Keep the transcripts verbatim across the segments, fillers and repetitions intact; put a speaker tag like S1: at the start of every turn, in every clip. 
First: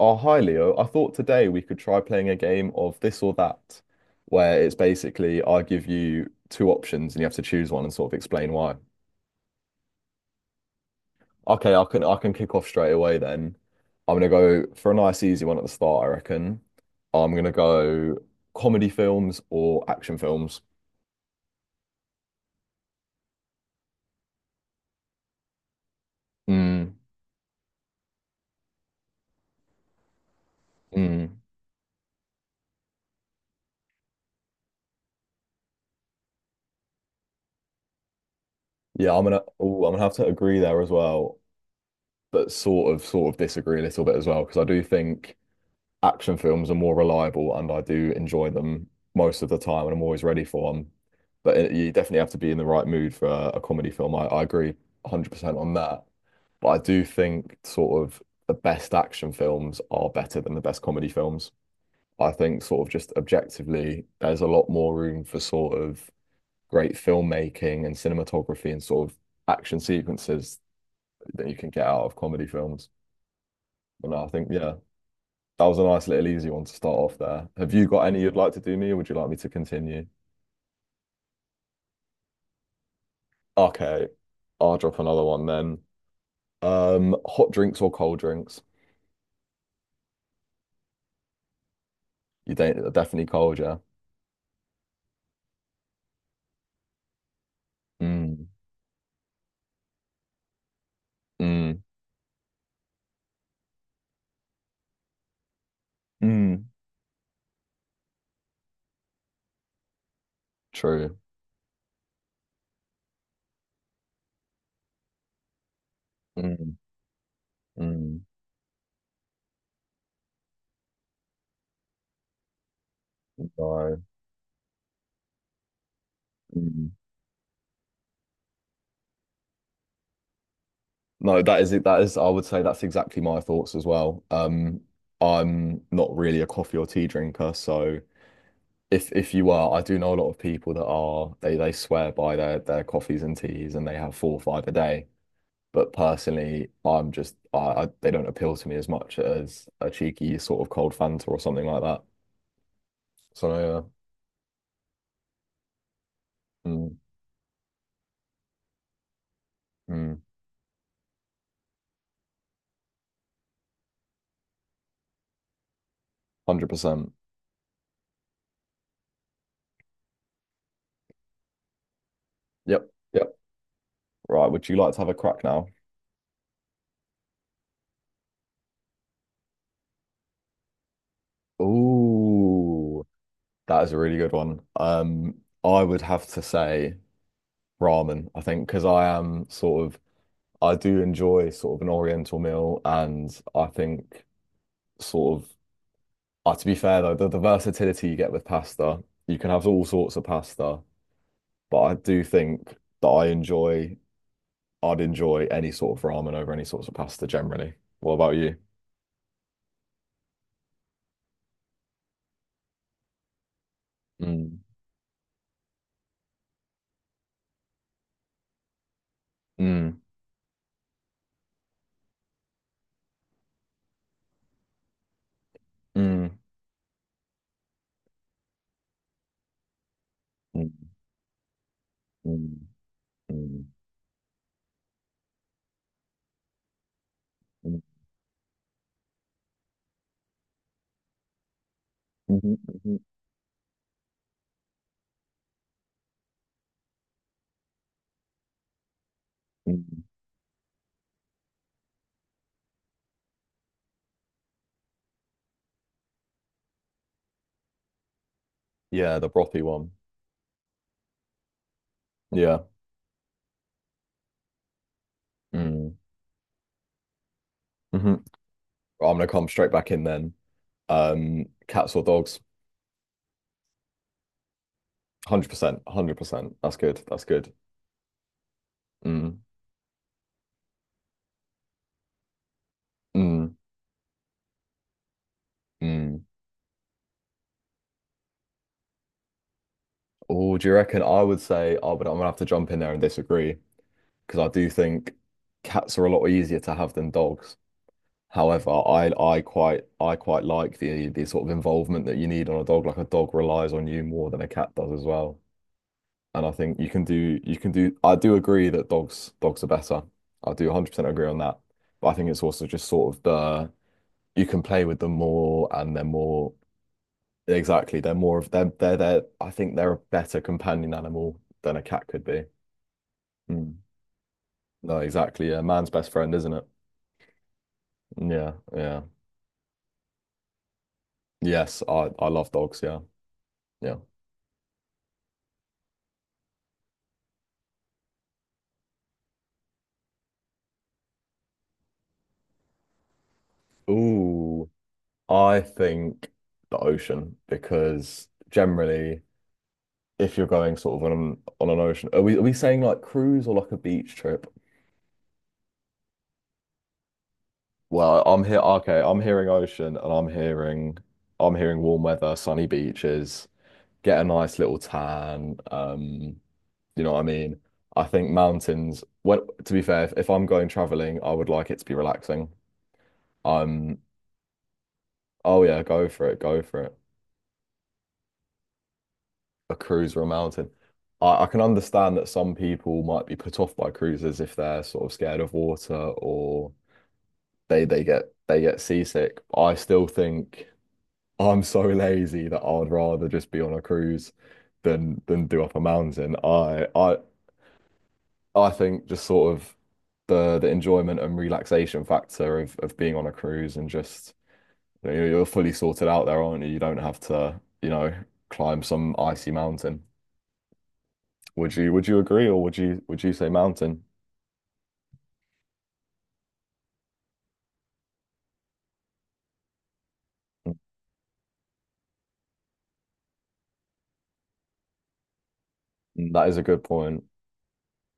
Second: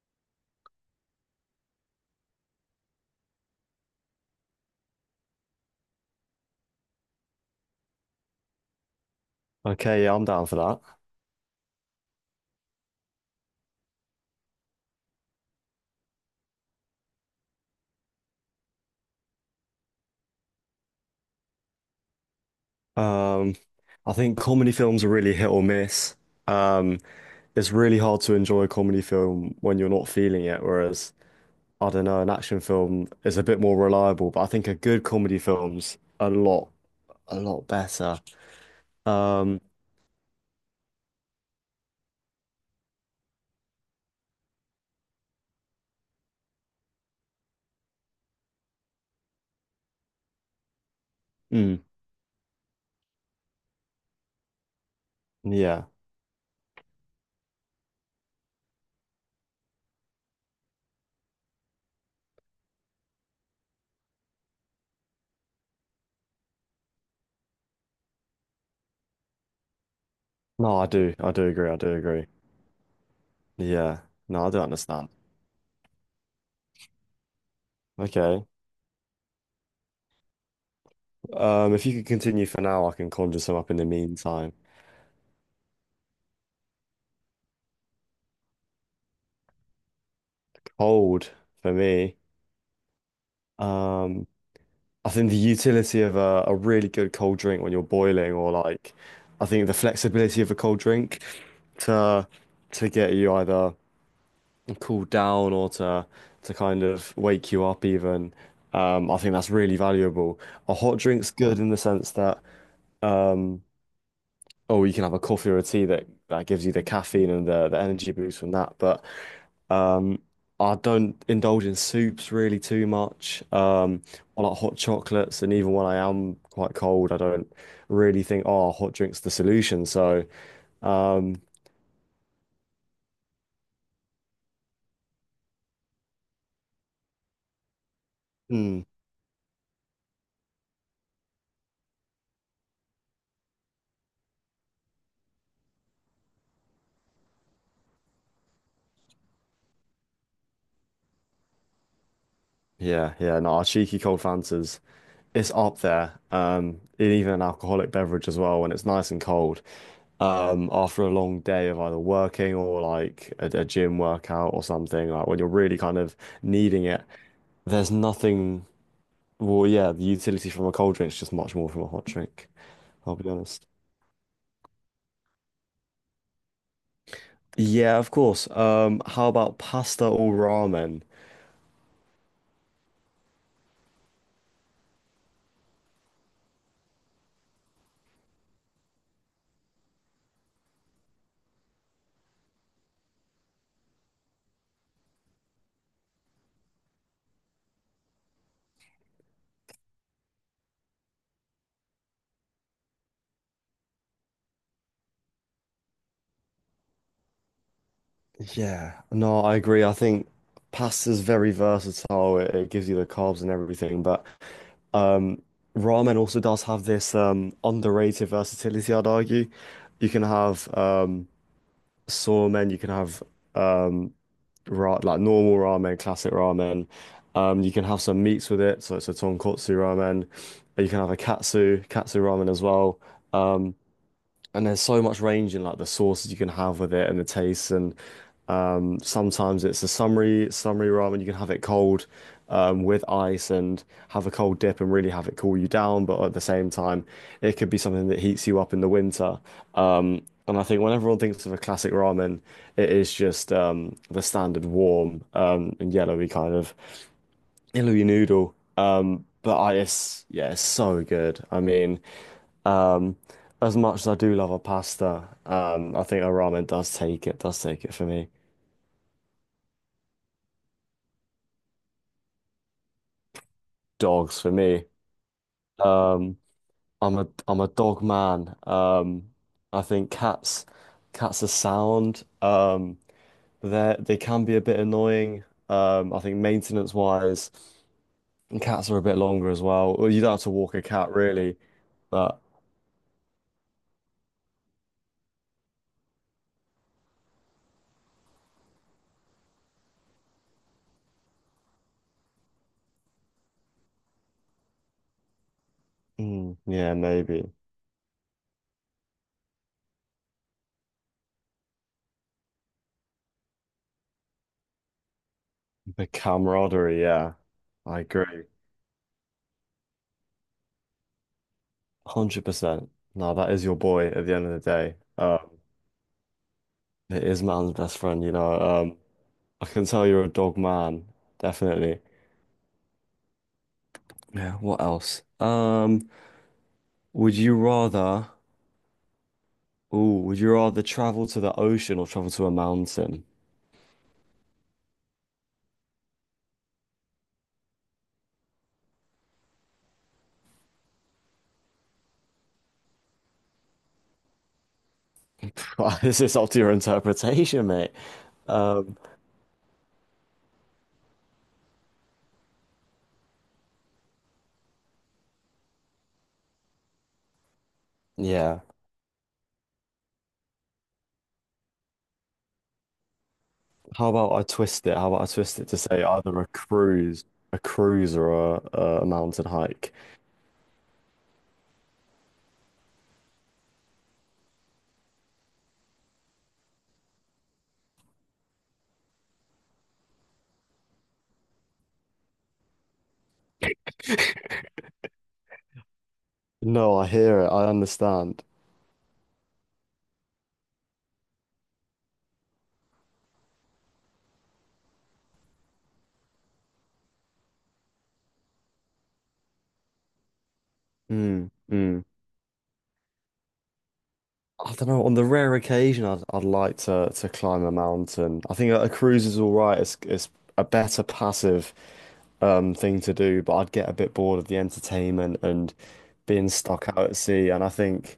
S1: Oh, hi Leo. I thought today we could try playing a game of this or that, where it's basically I give you two options and you have to choose one and sort of explain why.
S2: Okay, yeah, I'm down for that.
S1: Okay, I can I can kick off straight away then. I'm gonna go for a nice easy one at the start, I reckon. I'm gonna go comedy films or action films.
S2: Um, I think comedy films are really hit or miss.
S1: Mm,
S2: Um, it's really hard to enjoy a comedy film when you're not feeling it, whereas
S1: mm.
S2: I don't know, an action film is a bit more reliable, but I think a good comedy film's a lot, a lot better.
S1: Yeah, I'm gonna
S2: Um,
S1: oh, I'm gonna have to agree there as well, but sort of sort of disagree a little bit as well, because I do think action films are more reliable and I do enjoy them most of the time and I'm always ready for them. But it,
S2: mm,
S1: you definitely have to be in the right mood for a, a comedy film. I, I agree one hundred percent on
S2: yeah.
S1: that. But I do think sort of the best action films are better than the best comedy films. I think sort of just objectively, there's a lot more room for sort of great filmmaking and cinematography and sort of action sequences
S2: No, I do. I do
S1: that you
S2: agree.
S1: can
S2: I
S1: get
S2: do
S1: out of
S2: agree.
S1: comedy films.
S2: Yeah.
S1: And I
S2: No,
S1: think,
S2: I do
S1: yeah,
S2: understand.
S1: that was a nice little easy one to start off there. Have you got any you'd
S2: Okay.
S1: like to do me, or would you like me to continue?
S2: Um, if you could continue for now, I can conjure some up in the
S1: Okay,
S2: meantime.
S1: I'll drop another one then. Um, hot drinks or cold drinks?
S2: Cold for me.
S1: You don't Definitely cold, yeah.
S2: Um, I think the utility of a, a really good cold drink when you're boiling,
S1: Mm,
S2: or like, I think the flexibility of a cold drink
S1: mm,
S2: to to get you either cool down or to to
S1: mm.
S2: kind of wake you up even. Um, I think that's really valuable. A hot
S1: True.
S2: drink's good in the sense that um, or you can have a coffee or a tea that that gives you
S1: Mm,
S2: the caffeine and the the energy
S1: mm.
S2: boost from that. But um, I don't indulge in soups really too much.
S1: No.
S2: Um, I like hot chocolates, and even when I am quite
S1: Mm.
S2: cold, I don't really think, oh, hot drink's the solution. So, um,
S1: No, that is it. That is, I would say that's exactly my thoughts as well. Um, I'm not really a coffee or tea drinker, so
S2: mm,
S1: if if you are, I do know a lot of people that are they they swear by their their coffees and teas and they have four or five a day. But personally, I'm just I, I they don't appeal to me as much as a cheeky sort of cold Fanta or something like that.
S2: yeah, yeah, no,
S1: So
S2: cheeky cold Fantas. It's up there.
S1: yeah,
S2: Um,
S1: mm,
S2: and even an alcoholic beverage as well when it's nice and cold.
S1: mm,
S2: Um, after a long day of either working or like a, a gym workout or something, like when you're really kind of needing it,
S1: one hundred percent.
S2: there's nothing. Well, yeah, the utility from a cold drink is just much more from a hot drink.
S1: Yep,
S2: I'll be
S1: yep.
S2: honest.
S1: Right, would you like to have a crack now?
S2: Yeah, of course. Um, how about pasta or ramen?
S1: Ooh, that is a really good one. Um, I would have to say ramen, I think, because I am sort of I do enjoy sort of an oriental meal, and I think sort of uh, to be fair though, the, the versatility you get with pasta, you can have all sorts of pasta. But I do think that I enjoy, I'd enjoy any sort of ramen over any sorts of pasta generally. What about you?
S2: Yeah, no, I agree. I think pasta's very versatile. It, it gives you the carbs and everything, but
S1: Mm,
S2: um, ramen also does have this um, underrated versatility, I'd argue.
S1: mm,
S2: You can have um, somen, you can have um, ra like normal ramen, classic
S1: mm,
S2: ramen. Um, you can have some meats with it, so it's a tonkotsu ramen.
S1: mm,
S2: You can have a katsu, katsu ramen as
S1: mm,
S2: well.
S1: mm,
S2: Um, and there's so much range in like the sauces you can have with it and the tastes.
S1: mm,
S2: And um sometimes it's a summary summary ramen, you can have it cold
S1: mhm,
S2: um
S1: mhm,
S2: with ice and have a cold dip and really have it cool you down, but at the same time it could be something that heats you up in the winter.
S1: mm.
S2: um and I think when everyone thinks of a classic ramen, it is just um the standard warm um and yellowy kind of yellowy noodle.
S1: Yeah,
S2: um
S1: the
S2: But
S1: brothy
S2: I,
S1: one.
S2: it's, yeah, it's so good. I mean,
S1: Yeah.
S2: um, as much as I do love a pasta, um,
S1: Mm.
S2: I think a ramen does take it, does take it for
S1: Hmm.
S2: me.
S1: I'm gonna come straight back in then. Um, cats or dogs?
S2: Dogs for me.
S1: one hundred percent,
S2: Um,
S1: one hundred percent. That's good.
S2: I'm
S1: That's
S2: a
S1: good.
S2: I'm a dog man. Um,
S1: Mm,
S2: I think cats cats are sound. Um,
S1: mm,
S2: they they can be a bit annoying. Um,
S1: mm.
S2: I think maintenance wise, and cats are a bit longer as well. Well, you don't have to
S1: Oh, do you
S2: walk a
S1: reckon
S2: cat
S1: I would
S2: really,
S1: say I would I'm gonna have
S2: but
S1: to jump in there and disagree, because I do think cats are a lot easier to have than dogs. However, I I quite I quite like the the sort of involvement that you need on a dog. Like a dog relies on you more than a cat does as well. And I
S2: mm,
S1: think you
S2: yeah,
S1: can do
S2: maybe
S1: you can do I do agree that dogs dogs are better. I do one hundred percent agree on that. But I think it's also just sort of the you can play with them more, and they're
S2: the
S1: more,
S2: camaraderie. Yeah,
S1: exactly,
S2: I
S1: they're more
S2: agree.
S1: of they're they're, they're I think they're a better companion animal than a cat could be.
S2: one hundred percent. No, that is your
S1: Mm.
S2: boy at the end of the day.
S1: No, exactly.
S2: Um,
S1: Yeah, man's best friend, isn't it?
S2: it is man's best friend, you
S1: Yeah,
S2: know. Um,
S1: yeah.
S2: I can tell you're a dog man,
S1: Yes,
S2: definitely.
S1: I I love dogs. Yeah, yeah.
S2: Yeah, what else? Um, would you rather, ooh, would you rather travel to the ocean or travel to a mountain?
S1: Ooh. I think the ocean, because generally, if you're going sort of on an, on an ocean, are we are we saying like cruise or like a beach trip?
S2: This is up to your interpretation, mate.
S1: Well, I'm here.
S2: Um,
S1: Okay, I'm hearing ocean and I'm hearing I'm hearing warm weather, sunny beaches, get a nice little tan. Um, you know what I mean? I think
S2: yeah.
S1: mountains. Well, to be fair, if, if I'm going traveling, I would like it to be relaxing. Um,
S2: How about I twist it? How about I twist
S1: oh
S2: it to
S1: yeah,
S2: say
S1: go for it,
S2: either a
S1: go for it.
S2: cruise, a cruise or a, a mountain
S1: A
S2: hike?
S1: cruise or a mountain. I, I can understand that some people might be put off by cruises if they're sort of scared of water or they they get they get seasick. I still think I'm so lazy that I'd rather just be on a cruise than than do up a mountain. I
S2: No, I
S1: I
S2: hear it. I understand.
S1: I think just sort of the the enjoyment and relaxation factor of of being on a cruise, and just you know, you're fully sorted out there, aren't you? You don't have to, you know, climb some icy mountain.
S2: Mm,
S1: Would you
S2: mm.
S1: would you agree, or would you would you say mountain?
S2: I don't know. On the rare occasion, I'd I'd like to to climb a mountain. I think a, a cruise is all right. It's it's a better passive um thing to do, but I'd get a bit bored of the entertainment and
S1: Mm. That
S2: being
S1: is a good
S2: stuck out at
S1: point.
S2: sea. And I think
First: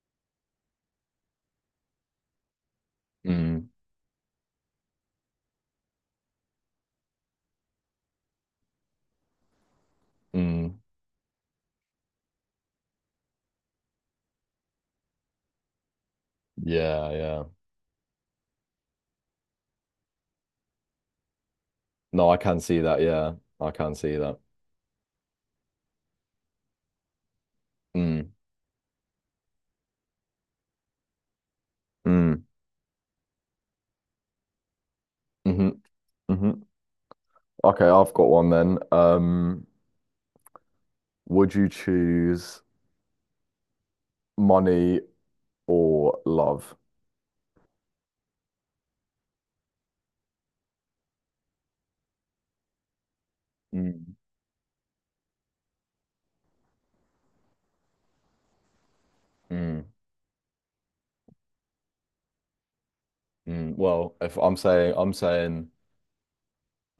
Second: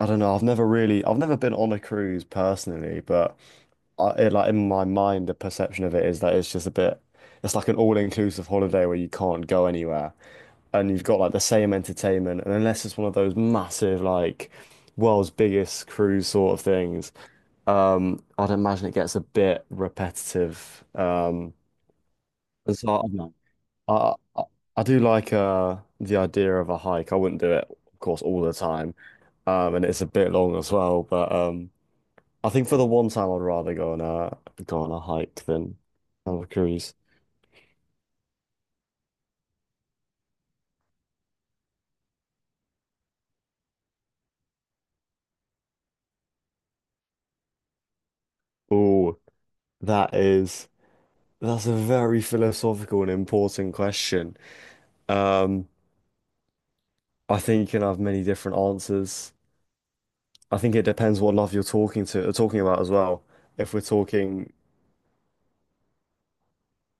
S2: I don't know. I've never really I've never been on a cruise personally, but
S1: Mm,
S2: I, it, like in my mind, the perception of it is that it's just a bit. It's like an all-inclusive holiday where you can't go anywhere
S1: mm,
S2: and you've got like the same entertainment, and unless it's one of those massive like world's biggest cruise sort of
S1: yeah,
S2: things,
S1: yeah.
S2: um, I'd imagine it gets a bit repetitive. Um,
S1: No, I can
S2: and
S1: see
S2: so
S1: that.
S2: I, don't
S1: Yeah,
S2: know.
S1: I can
S2: I
S1: see that.
S2: I I do like uh the idea of a hike. I wouldn't do it, of course,
S1: Mm,
S2: all the time, um, and it's a bit long as well. But um,
S1: mm,
S2: I think for the one time, I'd rather go on a go on a hike
S1: hmm,
S2: than on a
S1: hmm.
S2: cruise.
S1: Okay, I've got one then. Um, would you choose money or love?
S2: Oh, that is. That's a very philosophical and important
S1: Mm,
S2: question. Um, I think you can have many different answers.
S1: mm,
S2: I think it depends what love you're talking to, talking about as well. If
S1: mm.
S2: we're
S1: Well, if
S2: talking,
S1: I'm saying I'm saying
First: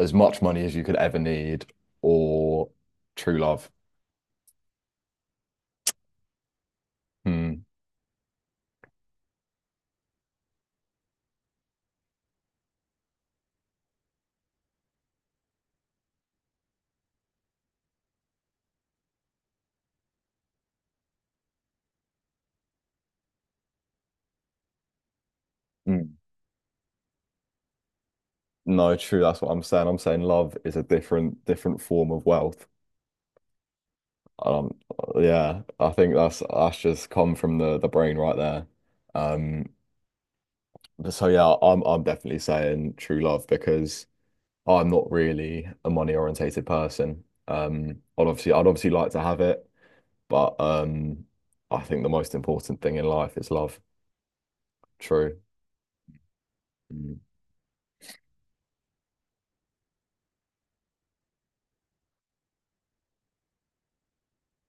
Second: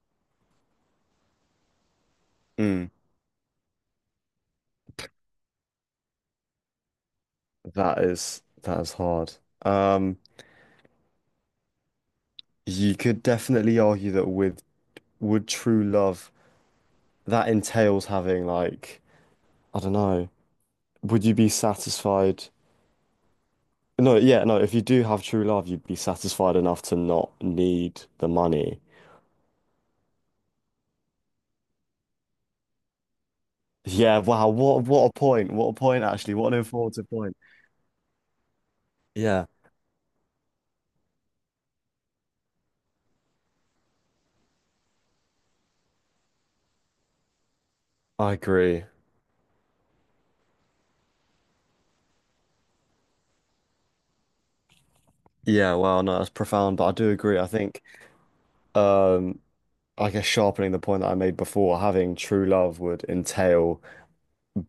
S1: as much money as you could ever need, or
S2: Mm,
S1: true love. Mm,
S2: that is that is hard. Um, you could definitely argue that with would true love that entails having like I don't know. Would you be satisfied? No, yeah, no. If you do have true love, you'd be
S1: mm.
S2: satisfied enough to not need the money.
S1: No, true. That's what I'm saying. I'm saying love is a different different form of wealth.
S2: Yeah, wow,
S1: Um,
S2: what what a point.
S1: yeah,
S2: What a
S1: I
S2: point
S1: think
S2: actually.
S1: that's
S2: What an
S1: that's
S2: informative
S1: just come
S2: point.
S1: from the the brain right there.
S2: Yeah,
S1: Um, but so yeah, I'm I'm definitely saying true love, because I'm not really a money orientated person. Um, I'd
S2: I
S1: obviously I'd
S2: agree.
S1: obviously like to have it, but um, I think the most important thing in life is love. True.
S2: Yeah, wow, no, that's profound, but I do
S1: Mm.
S2: agree. I think um I guess sharpening the point that I made before, having true love would entail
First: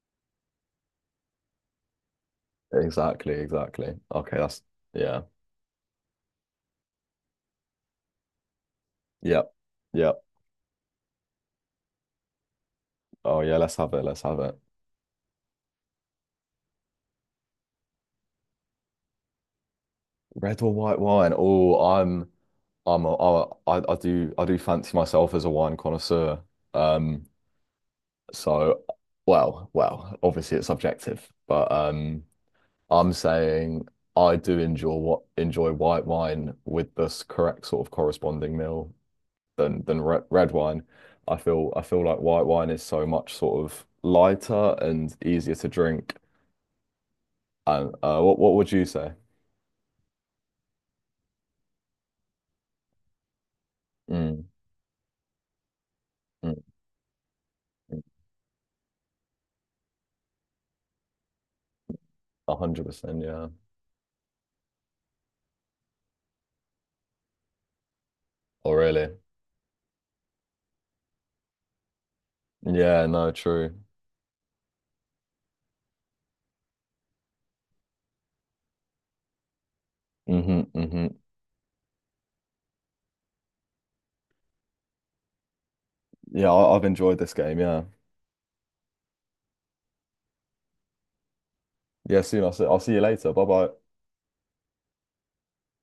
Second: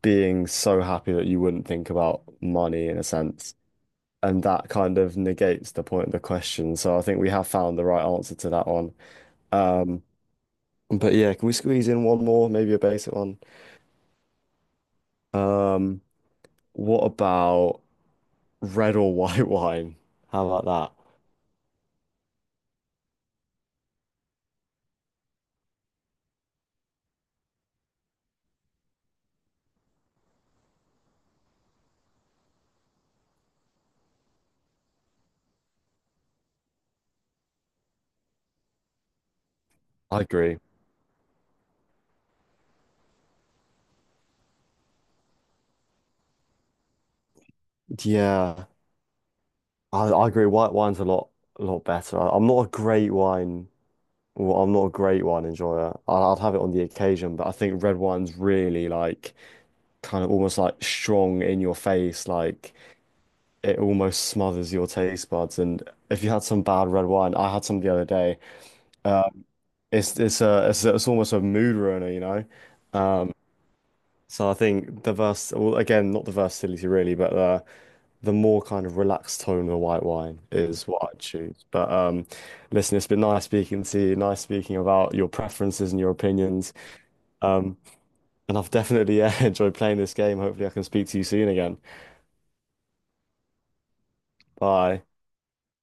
S2: being so happy that you wouldn't think about money in a
S1: Exactly,
S2: sense.
S1: exactly. Okay,
S2: And
S1: that's
S2: that kind of
S1: yeah.
S2: negates the point of the question. So I think we have found the right answer to that one.
S1: Yep.
S2: Um,
S1: Yep.
S2: but yeah, can we squeeze in one more, maybe a basic one?
S1: Oh yeah, let's have it. Let's have it.
S2: Um, what about red or white wine. How
S1: Red
S2: about
S1: or white
S2: that?
S1: wine? Oh, I'm I'm a, I, I I do I do fancy myself as a wine connoisseur. Um, so, well, well, obviously it's subjective, but um, I'm saying I do enjoy what enjoy white wine with this correct sort of corresponding meal, than than
S2: I
S1: red, red
S2: agree.
S1: wine. I feel I feel like white wine is so much sort of lighter and easier to drink. And uh, what what
S2: Yeah,
S1: would you say?
S2: I, I agree. White wine's a lot a lot better. I, I'm not a great wine.
S1: Mm,
S2: Well, I'm not a great wine enjoyer. I, I'd have it
S1: mm,
S2: on the occasion, but I think red wine's really like kind of almost like strong in your face. Like
S1: one hundred percent, yeah.
S2: it almost smothers your taste buds. And if you had some bad red wine, I had some the other day.
S1: Oh, really?
S2: It's it's a it's, it's almost a mood ruiner, you know.
S1: Yeah, no, true.
S2: So I think the vers well, again, not the versatility really, but uh the more kind of relaxed tone of a white wine
S1: Hmm,
S2: is
S1: hmm.
S2: what I'd choose. But um, listen, it's been nice speaking to you, nice speaking about your preferences and your
S1: Yeah,
S2: opinions.
S1: I, I've enjoyed this game.
S2: Um,
S1: Yeah.
S2: and I've definitely uh, enjoyed playing this game. Hopefully, I can speak to you soon again.
S1: Yeah, soon. I'll see, I'll see you later. Bye bye.
S2: Bye.